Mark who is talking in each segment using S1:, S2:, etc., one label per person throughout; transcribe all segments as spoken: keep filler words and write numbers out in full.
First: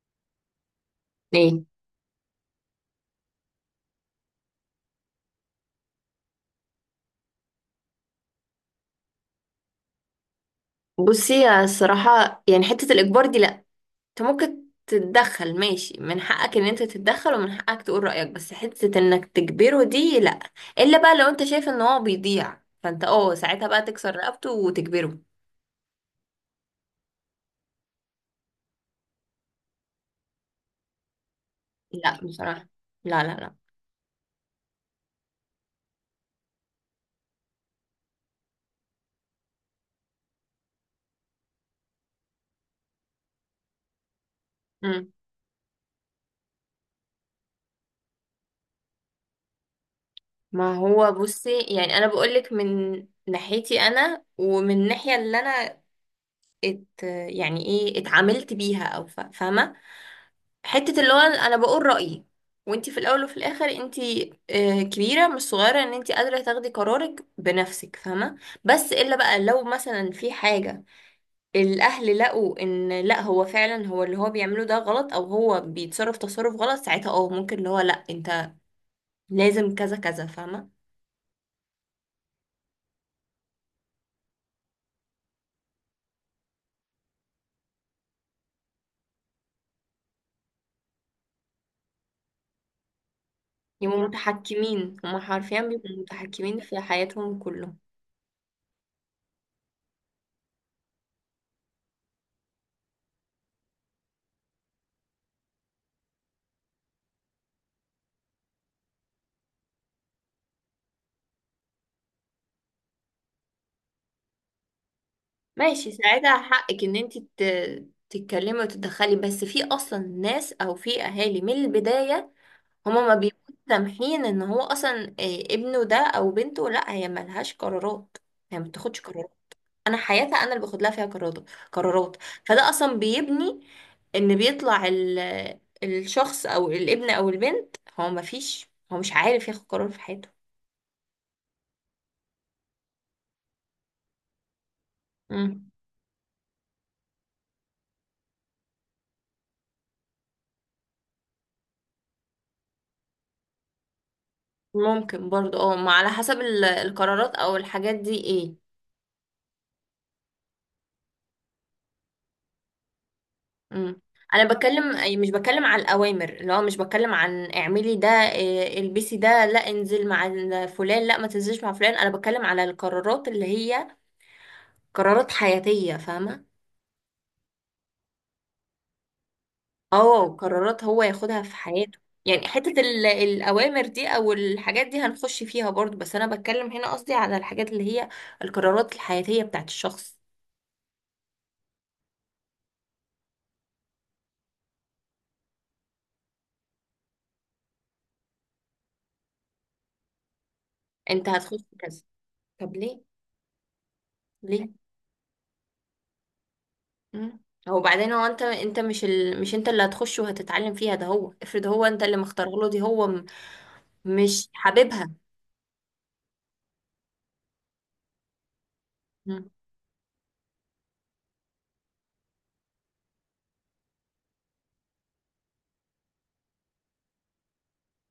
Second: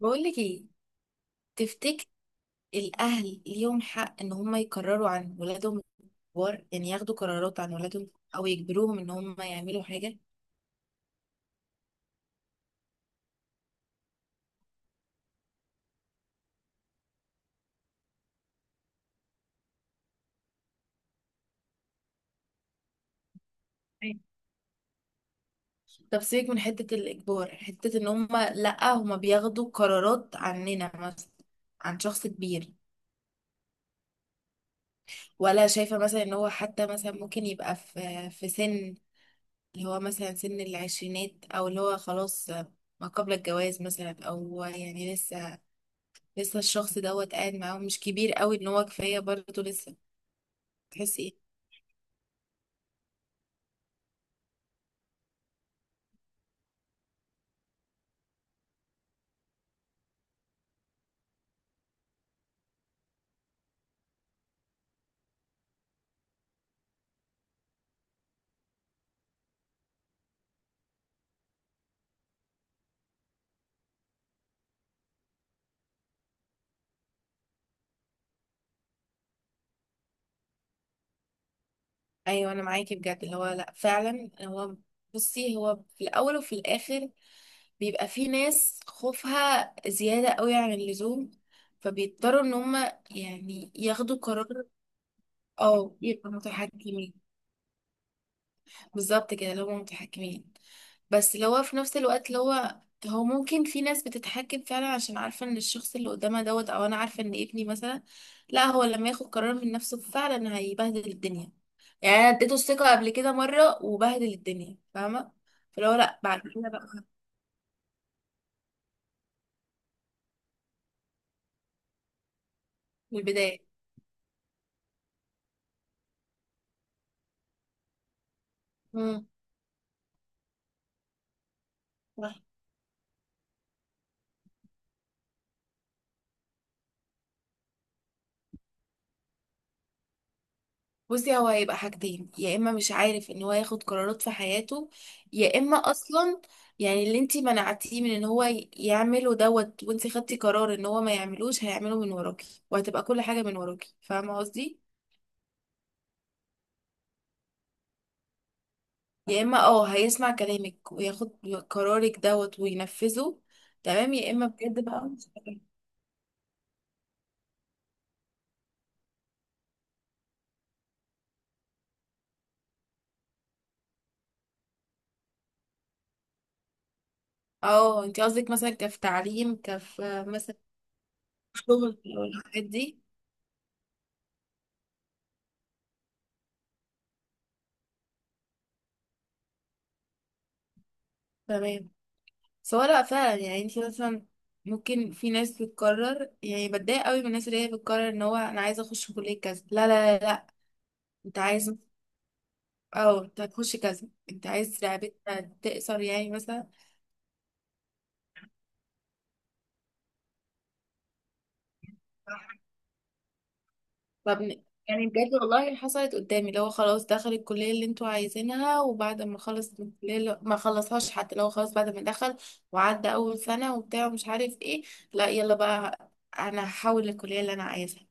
S1: بقولك ايه؟
S2: ايه.
S1: تفتكر الاهل ليهم حق ان هم يقرروا عن ولادهم؟ الكبار يعني ياخدوا قرارات عن ولادهم، او يجبروهم ان هم يعملوا حاجه؟
S2: بصي، يا الصراحة يعني حتة الإجبار دي لأ. انت ممكن تتدخل، ماشي، من حقك ان انت تتدخل ومن حقك تقول رأيك، بس حتة انك تجبره دي لأ. الا بقى لو انت شايف ان هو بيضيع، فانت اه ساعتها بقى تكسر
S1: أيوة.
S2: رقبته وتجبره.
S1: طب سيبك من حته الاجبار، حته ان هم لا هم بياخدوا قرارات عننا مثلا، عن
S2: لأ
S1: شخص
S2: بصراحة.
S1: كبير
S2: لا لا لا.
S1: ولا شايفه مثلا ان هو حتى مثلا ممكن يبقى في في سن اللي هو مثلا سن العشرينات، او اللي هو خلاص ما قبل الجواز مثلا، او
S2: مم.
S1: يعني لسه لسه الشخص دوت قاعد معاهم، مش كبير قوي ان هو كفايه برضه لسه،
S2: ما هو
S1: تحسي ايه؟
S2: بصي، يعني انا بقولك من ناحيتي انا ومن الناحية اللي انا ات يعني ايه اتعاملت بيها او ف- فاهمه. حته اللي هو انا بقول رايي، وانتي في الاول وفي الاخر انتي آه، كبيره مش صغيره ان انتي قادره تاخدي قرارك بنفسك، فاهمه؟ بس الا بقى لو مثلا في حاجه الاهل لقوا ان لا، هو فعلا هو اللي هو بيعمله ده غلط، او هو بيتصرف تصرف غلط، ساعتها اه ممكن اللي هو لا، انت لازم كذا كذا، فاهمه؟
S1: ايوه انا معاكي بجد، اللي هو لا فعلا هو، بصي هو في الاول وفي الاخر بيبقى في ناس خوفها زياده قوي عن اللزوم، فبيضطروا ان هم يعني
S2: يبقوا
S1: ياخدوا قرار.
S2: متحكمين هما، حرفيا بيبقوا
S1: اه يبقوا
S2: متحكمين في
S1: متحكمين،
S2: حياتهم كلهم.
S1: بالظبط كده اللي هم متحكمين. بس اللي هو في نفس الوقت اللي هو، هو ممكن في ناس بتتحكم فعلا عشان عارفة ان الشخص اللي قدامها دوت، او انا عارفة ان ابني مثلا لا هو لما ياخد قرار من نفسه فعلا هيبهدل الدنيا. يعني انا اديته الثقة قبل كده مرة وبهدل الدنيا، فاهمة؟ فاللي
S2: ماشي،
S1: هو لا بعد
S2: ساعتها
S1: كده
S2: حقك
S1: بقى،
S2: ان انت ت- تتكلمي وتتدخلي، بس في اصلا ناس او في اهالي من البداية هما ما
S1: من
S2: بيبقوش
S1: البداية.
S2: سامحين ان هو اصلا إيه، ابنه ده او بنته لا، هي ملهاش قرارات، هي ما بتاخدش
S1: امم.
S2: قرارات. انا حياتها انا اللي باخد لها فيها قرارات قرارات. فده اصلا بيبني ان بيطلع ال- الشخص او الابن او البنت، هو ما فيش، هو مش عارف ياخد قرار في حياته.
S1: بصي هو هيبقى حاجتين، يا اما مش عارف ان هو ياخد قرارات في حياته، يا
S2: مم.
S1: اما اصلا يعني اللي انتي منعتيه من ان هو ي- يعمله دوت، وانتي خدتي قرار ان هو ما يعملوش، هيعمله من وراكي، وهتبقى كل حاجة من وراكي، فاهمة قصدي؟
S2: ممكن برضه اه ما، على حسب ال- القرارات او الحاجات دي ايه.
S1: يا اما اه هيسمع كلامك وياخد قرارك دوت وينفذه،
S2: امم.
S1: تمام، يا
S2: انا
S1: اما بجد
S2: بتكلم
S1: بقى
S2: أي-
S1: مش
S2: مش
S1: عارف.
S2: بتكلم عن الاوامر، اللي هو مش بتكلم عن اعملي ده، إيه، البسي ده، لا انزل مع ال- فلان، لا ما تنزلش مع فلان. انا بتكلم على القرارات اللي هي قرارات حياتية، فاهمة؟
S1: اه انتي قصدك مثلا كف تعليم، كف
S2: اه
S1: مثلا
S2: قرارات هو ياخدها في
S1: شغل،
S2: حياته.
S1: او
S2: يعني
S1: الحاجات
S2: حتة
S1: دي؟
S2: ال- الأوامر دي أو الحاجات دي هنخش فيها برضو، بس أنا بتكلم هنا قصدي على الحاجات اللي هي القرارات الحياتية بتاعت الشخص.
S1: تمام. سواء لا فعلا يعني انت مثلا، ممكن في ناس بتقرر، يعني بتضايق قوي من الناس اللي هي بتقرر ان هو انا عايزه اخش كليه كذا، لا لا لا لا.
S2: أنت
S1: انت
S2: هتخش
S1: عايز،
S2: كذا، طب ليه؟
S1: او انت هتخش كذا، انت
S2: ليه؟
S1: عايز لعبتها تقصر يعني مثلا.
S2: مم. هو بعدين هو انت انت مش ال... مش انت اللي هتخش وهتتعلم فيها، ده هو افرض هو انت اللي مختار له دي، هو م...
S1: طب
S2: مش
S1: ن- يعني
S2: حاببها.
S1: بجد والله حصلت قدامي، اللي هو خلاص دخل الكلية اللي انتوا عايزينها، وبعد ما
S2: مم.
S1: خلص من الكلية اللي- ما خلصهاش، حتى لو خلاص بعد ما دخل وعدى أول سنة وبتاع ومش عارف ايه، لا يلا بقى، أنا هحول الكلية اللي أنا عايزها.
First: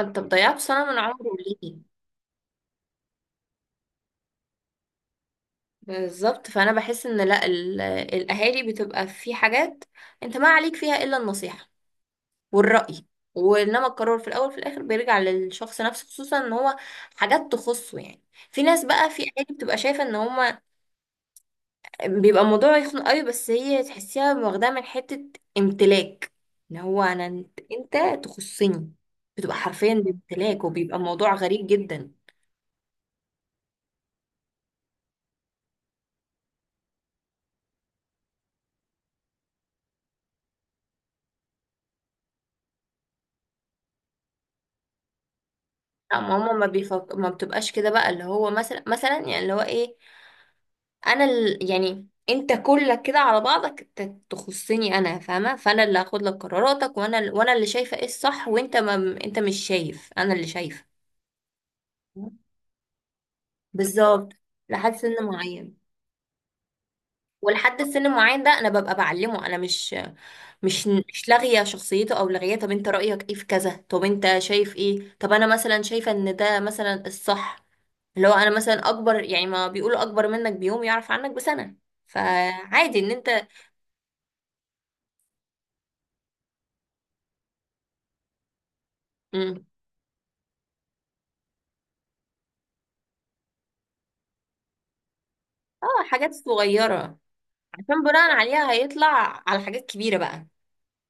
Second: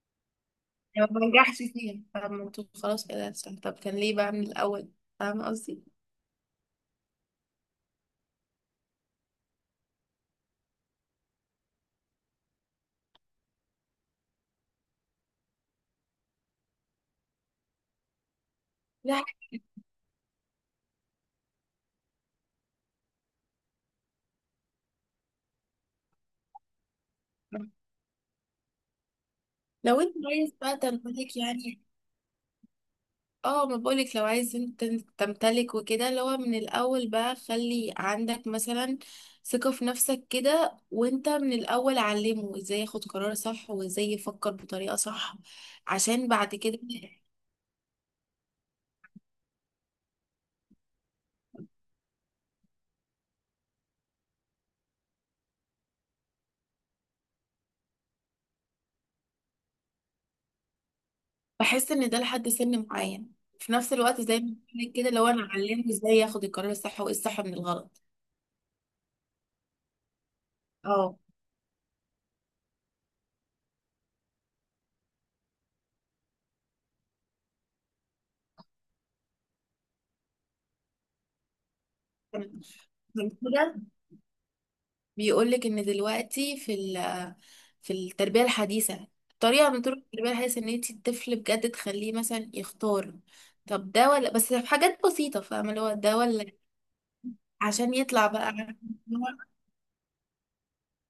S2: انت ضيعت سنة من
S1: يعني ما
S2: عمره،
S1: بنجحش
S2: ليه؟
S1: فيها، فاهمة؟ طب خلاص كده أحسن. طب كان ليه بقى من الأول، فاهمة قصدي؟
S2: بالظبط، فانا بحس ان لا، ال... الاهالي بتبقى في حاجات انت ما عليك فيها الا النصيحة والرأي، وانما القرار في الاول في الاخر بيرجع للشخص نفسه، خصوصا ان هو حاجات تخصه يعني. في ناس بقى، في
S1: لا
S2: اهالي بتبقى شايفة ان هم بيبقى الموضوع يخنق قوي، بس هي تحسيها واخداها من حتة امتلاك. ان هو انا، انت،
S1: حكمة.
S2: انت تخصني. بتبقى حرفيا
S1: لو انت عايز
S2: امتلاك،
S1: بقى
S2: وبيبقى الموضوع
S1: تمتلك
S2: غريب
S1: يعني،
S2: جدا.
S1: اه ما بقولك لو عايز انت تمتلك وكده، اللي هو من الأول بقى خلي عندك مثلا ثقة في نفسك كده، وانت من الأول علمه ازاي ياخد قرار صح، وازاي يفكر بطريقة صح،
S2: لا
S1: عشان
S2: ماما،
S1: بعد
S2: ما
S1: كده.
S2: بيفك... ما بتبقاش كده بقى اللي هو مثلا، مثلا يعني اللي هو ايه، انا ال... يعني انت كلك كده على بعضك انت تخصني انا، فاهمه؟ فانا اللي هاخد لك قراراتك، وانا ال- وانا اللي شايفه ايه الصح، وانت ما... انت مش شايف، انا اللي شايفه.
S1: بحس ان ده لحد سن معين، في نفس الوقت
S2: بالظبط.
S1: زي ما بقولك
S2: لحد
S1: كده،
S2: سن
S1: لو انا
S2: معين،
S1: علمه ازاي ياخد القرار الصح، وايه الصح من
S2: ولحد
S1: الغلط.
S2: السن معين ده انا ببقى بعلمه. انا مش مش
S1: اه،
S2: مش لاغيه شخصيته او لاغيه، طب انت رايك ايه في كذا، طب انت شايف ايه، طب انا مثلا شايفه ان ده مثلا الصح. اللي هو انا مثلا اكبر، يعني ما بيقولوا اكبر منك بيوم يعرف عنك بسنه، فعادي ان
S1: عشان
S2: انت.
S1: كده بيقول لك ان دلوقتي في ال- في التربيه الحديثه،
S2: مم.
S1: طريقه من طرق التربيه الحديثه ان انت الطفل بجد تخليه مثلا يختار. طب ده ولا، بس في حاجات بسيطه فاهمه، اللي هو
S2: اه،
S1: ده
S2: حاجات
S1: ولا،
S2: صغيره
S1: عشان
S2: عشان
S1: يطلع
S2: بناء
S1: بقى
S2: عليها
S1: عارف إن
S2: هيطلع
S1: هو-
S2: على حاجات كبيره بقى.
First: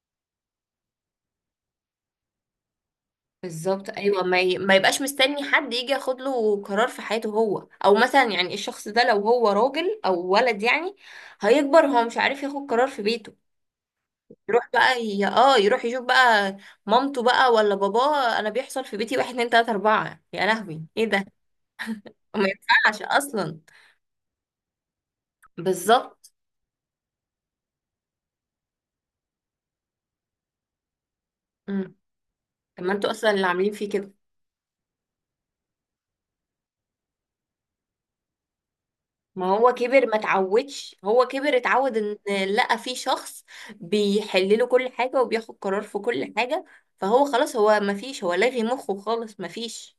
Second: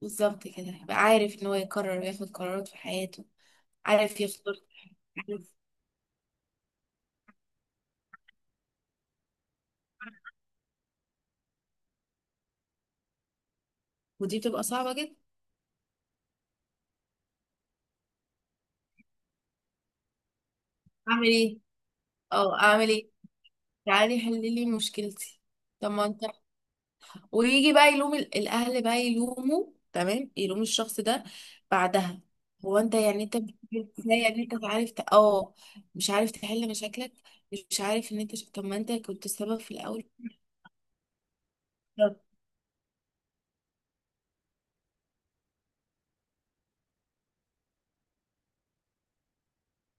S1: بالظبط كده، يبقى عارف ان هو يقرر وياخد قرارات في حياته.
S2: بالظبط
S1: عارف
S2: ايوه، ما,
S1: يختار،
S2: ي... ما يبقاش مستني
S1: عارف.
S2: حد يجي ياخد له قرار في حياته هو، او مثلا يعني الشخص ده لو هو راجل او ولد يعني هيكبر هو مش عارف ياخد قرار في بيته.
S1: ودي بتبقى
S2: يروح
S1: صعبه
S2: بقى
S1: جدا.
S2: ي... اه يروح يشوف بقى مامته بقى ولا باباه. انا بيحصل في بيتي، واحد اتنين تلاته اربعه، يا لهوي ايه ده،
S1: اعمل ايه،
S2: ما
S1: اه اعمل
S2: ينفعش
S1: ايه،
S2: اصلا.
S1: تعالي حللي مشكلتي. طب ما انت،
S2: بالظبط.
S1: ويجي بقى يلوم ال- الاهل بقى يلوموا، تمام، يلوم الشخص ده
S2: امم.
S1: بعدها. هو
S2: طب ما
S1: انت
S2: انتوا
S1: يعني
S2: اصلا
S1: انت
S2: اللي عاملين فيه
S1: بتقول
S2: كده.
S1: ازاي، يعني انت مش عارف ت- اه مش عارف تحل مشاكلك، مش عارف ان انت ش- طب ما انت كنت
S2: ما
S1: السبب في
S2: هو
S1: الاول.
S2: كبر، ما اتعودش، هو كبر اتعود ان
S1: بالظبط.
S2: لقى في شخص بيحل له كل حاجة وبياخد قرار في كل حاجة، فهو خلاص، هو ما فيش، هو لاغي مخه خالص، ما فيش.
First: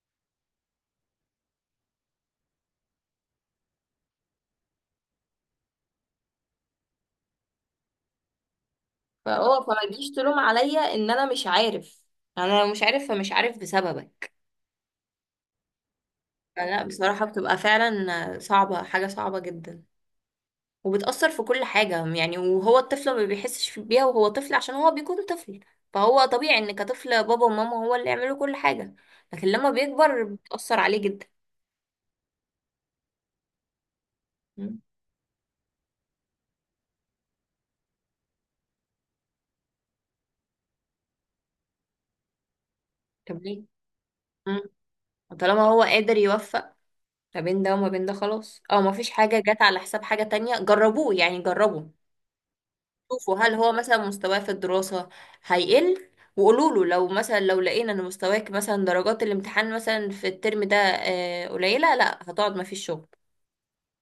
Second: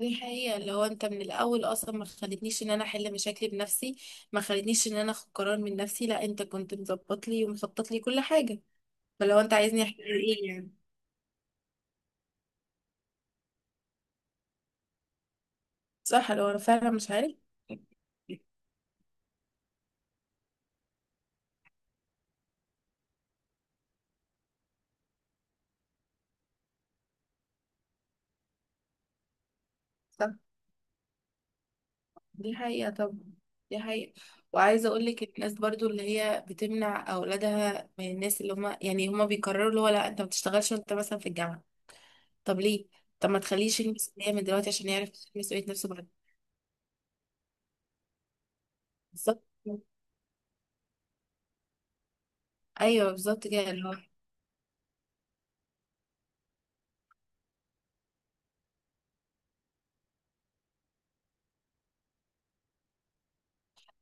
S1: دي حقيقة، اللي هو انت من الاول اصلا ما خلتنيش ان انا احل مشاكلي بنفسي، ما خلتنيش ان انا اخد قرار من نفسي، لا انت كنت مظبط لي ومخطط لي كل حاجة، فلو انت
S2: فهو فما
S1: عايزني احل
S2: تجيش تلوم
S1: ايه يعني؟
S2: عليا ان انا مش عارف، انا لو مش عارف فمش عارف بسببك.
S1: صح، لو انا
S2: فلا
S1: فعلا مش
S2: بصراحة، بتبقى فعلا
S1: عارف.
S2: صعبة، حاجة صعبة جدا، وبتأثر في كل حاجة يعني، وهو الطفل ما بيحسش بيها وهو طفل عشان هو بيكون طفل، فهو طبيعي ان كطفل بابا وماما هو اللي يعملوا كل حاجة، لكن لما بيكبر بتأثر عليه جدا.
S1: دي حقيقة طبعا، دي حقيقة.
S2: مم.
S1: وعايزة أقولك الناس برضو اللي هي بتمنع أولادها من الناس، اللي هما يعني هما بيقرروا اللي هو لا أنت ما بتشتغلش وأنت مثلا في الجامعة، طب ليه؟ طب ما
S2: طب ليه؟
S1: تخليش يلمس اللي هي من
S2: مم.
S1: دلوقتي عشان يعرف
S2: طالما
S1: مسؤولية
S2: هو
S1: نفسه بعد.
S2: قادر يوفق ما بين ده وما بين ده خلاص، او ما فيش حاجة
S1: بالظبط،
S2: جت على حساب حاجة تانية، جربوه يعني، جربوا،
S1: أيوه
S2: شوفوا
S1: بالظبط
S2: هل
S1: كده
S2: هو
S1: اللي هو،
S2: مثلا مستواه في الدراسة هيقل، وقولوا له لو مثلا لو لقينا ان مستواك مثلا درجات الامتحان مثلا في الترم ده آه، قليلة، لا هتقعد ما فيش شغل.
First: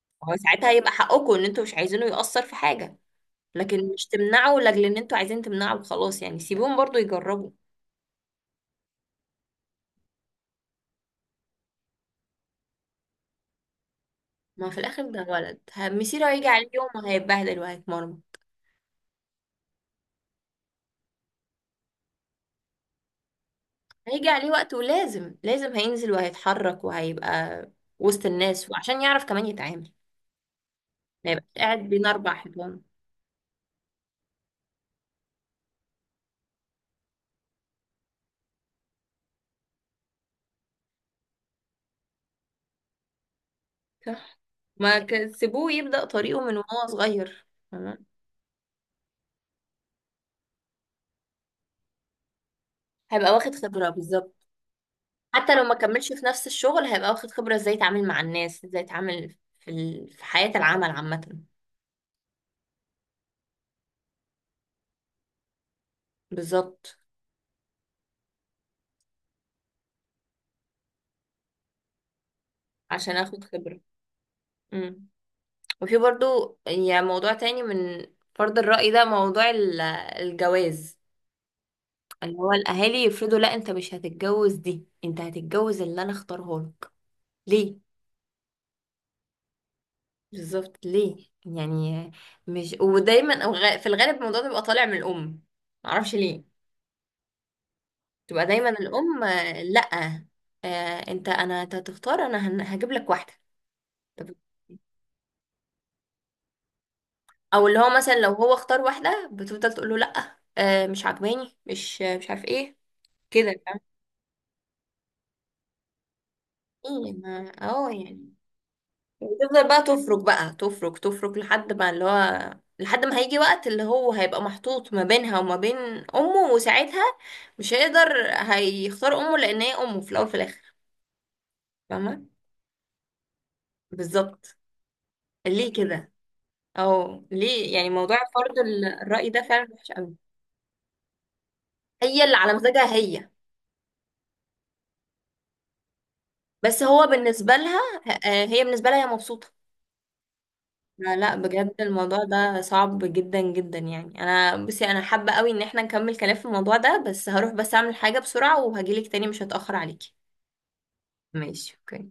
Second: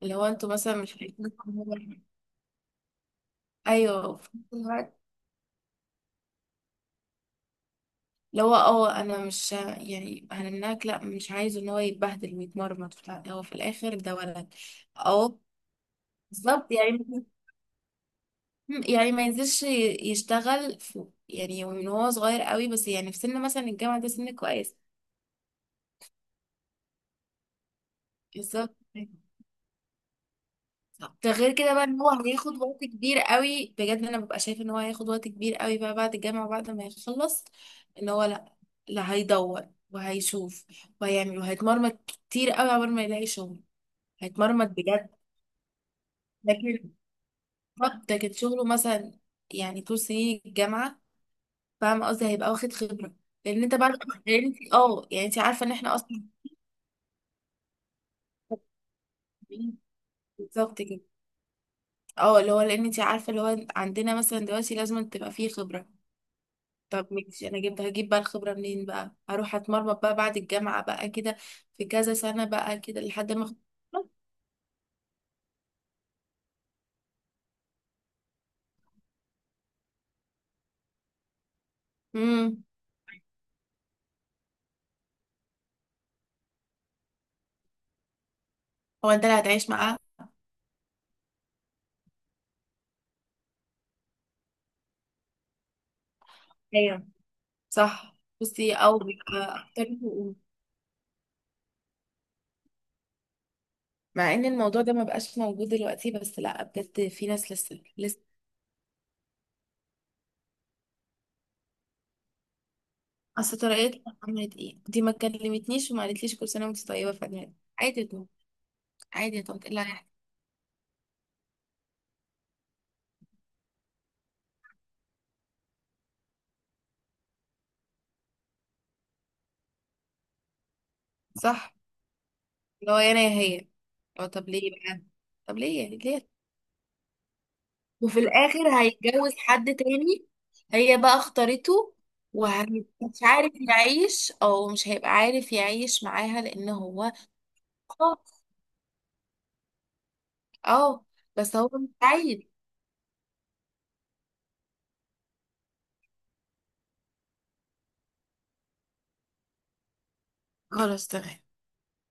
S1: اللي هو
S2: هو
S1: أنتوا
S2: ساعتها
S1: مثلا
S2: هيبقى
S1: مش عارفين
S2: حقكم ان انتوا مش
S1: تكونوا-
S2: عايزينه يأثر في حاجة، لكن مش
S1: أيوه في نفس
S2: تمنعه لاجل ان
S1: الوقت،
S2: انتوا عايزين تمنعه وخلاص يعني، سيبوهم برضو يجربوا.
S1: اللي هو اه أنا مش يعني هنمنعك، لا مش عايزه إن هو يتبهدل ويتمرمط وبتاع. هو في الآخر ده ولد.
S2: ما في الاخر ده
S1: أه.
S2: ولد، ه- مصيره هيجي عليه
S1: بالظبط
S2: يوم
S1: يعني.
S2: وهيتبهدل وهيتمرمط.
S1: مم، يعني ما ينزلش ي- يشتغل في يعني من هو صغير قوي، بس يعني في سن مثلا الجامعة ده
S2: هيجي
S1: سن
S2: عليه وقت،
S1: كويس.
S2: ولازم لازم هينزل وهيتحرك وهيبقى وسط
S1: بالظبط.
S2: الناس، وعشان يعرف كمان يتعامل،
S1: صح.
S2: ما
S1: ده
S2: يبقاش
S1: غير كده
S2: قاعد
S1: بقى ان
S2: بين
S1: هو
S2: أربع
S1: هياخد
S2: حيطان.
S1: وقت كبير قوي، بجد انا ببقى شايف ان هو هياخد وقت كبير قوي بقى بعد الجامعة وبعد ما يخلص، ان هو لا، لا هيدور وهيشوف وهيعمل وهيتمرمط كتير قوي قبل ما يلاقي شغل.
S2: صح،
S1: هيتمرمط
S2: ما
S1: بجد.
S2: ك- سيبوه يبدأ طريقه من وهو
S1: لكن
S2: صغير. تمام،
S1: بالظبط، لكن شغله مثلا، يعني طول سنين الجامعة، فاهم قصدي، هيبقى واخد خبرة.
S2: هيبقى واخد
S1: لان انت
S2: خبرة
S1: بعد، لان
S2: بالظبط.
S1: انت اه يعني انت
S2: حتى لو
S1: عارفه ان
S2: ما
S1: احنا
S2: كملش
S1: اصلا.
S2: في نفس الشغل، هيبقى واخد خبرة ازاي يتعامل مع الناس، ازاي يتعامل في ال... في حياة
S1: بالظبط
S2: العمل
S1: كده،
S2: عامة.
S1: اه اللي هو لان انت عارفه، اللي هو عندنا مثلا دلوقتي لازم تبقى فيه خبره.
S2: بالظبط،
S1: طب ماشي انا جبت، هجيب بقى الخبره منين بقى؟ هروح اتمرمط بقى بعد الجامعه بقى كده، في كذا سنه بقى كده
S2: عشان
S1: لحد
S2: اخد
S1: ما اخد
S2: خبرة.
S1: خبرة.
S2: امم. وفي برضو يعني موضوع تاني من فرض الرأي ده، موضوع ال- الجواز، اللي هو
S1: امم.
S2: الاهالي يفرضوا لا، انت مش هتتجوز دي، انت هتتجوز اللي انا اختاره لك، ليه؟
S1: هو انت اللي هتعيش معاه؟
S2: بالظبط ليه يعني، مش، ودايما أو غ- في الغالب الموضوع ده بيبقى طالع من الام، معرفش ليه.
S1: ايوه صح.
S2: تبقى دايما
S1: بصي او
S2: الام،
S1: بيبقى
S2: آه، لا،
S1: اكتر حقوق.
S2: آه، انت، انا انت هتختار، انا هن- هجيب لك واحده. طب،
S1: مع ان الموضوع ده ما بقاش موجود دلوقتي، بس لا بجد في ناس
S2: او اللي
S1: لسه
S2: هو مثلا
S1: لسه،
S2: لو هو اختار واحده بتفضل تقول له لا، آه، مش عجباني، مش مش عارف ايه. كده
S1: اصل
S2: فاهم؟
S1: طريقتها عملت ايه دي؟ ما كلمتنيش وما قالتليش، كل سنه وانت
S2: ايه؟
S1: طيبه،
S2: ما
S1: فجأة
S2: اه
S1: عادي يا طنط-
S2: يعني.
S1: عادي يا طنط
S2: وتفضل
S1: إيه اللي
S2: بقى
S1: هيحصل؟
S2: تفرك بقى تفرك تفرك لحد ما اللي هو، لحد ما هيجي وقت اللي هو هيبقى محطوط ما بينها وما بين امه، وساعتها مش هيقدر، هيختار امه لان هي امه في الاول في الاخر،
S1: صح،
S2: فاهمه؟
S1: اللي هو يا انا يا هي. اه طب
S2: بالظبط.
S1: ليه بقى، طب
S2: ليه
S1: ليه
S2: كده،
S1: ليه؟
S2: او ليه يعني موضوع
S1: وفي
S2: فرض
S1: الاخر
S2: ال- الرأي
S1: هيتجوز
S2: ده فعلا
S1: حد
S2: وحش قوي.
S1: تاني، هي بقى اختارته،
S2: هي اللي على مزاجها
S1: ومش
S2: هي،
S1: عارف يعيش، او مش هيبقى عارف يعيش معاها لان
S2: بس هو
S1: هو،
S2: بالنسبه لها،
S1: اه.
S2: آه، هي بالنسبه لها هي مبسوطه.
S1: آه،
S2: لا لا،
S1: بس هو
S2: بجد
S1: مش
S2: الموضوع
S1: عايز.
S2: ده صعب جدا جدا يعني. انا بصي، انا حابة قوي ان احنا نكمل كلام في الموضوع ده، بس هروح بس اعمل حاجة بسرعة وهجيلك تاني، مش هتأخر عليكي.
S1: خلاص تمام.
S2: ماشي، اوكي.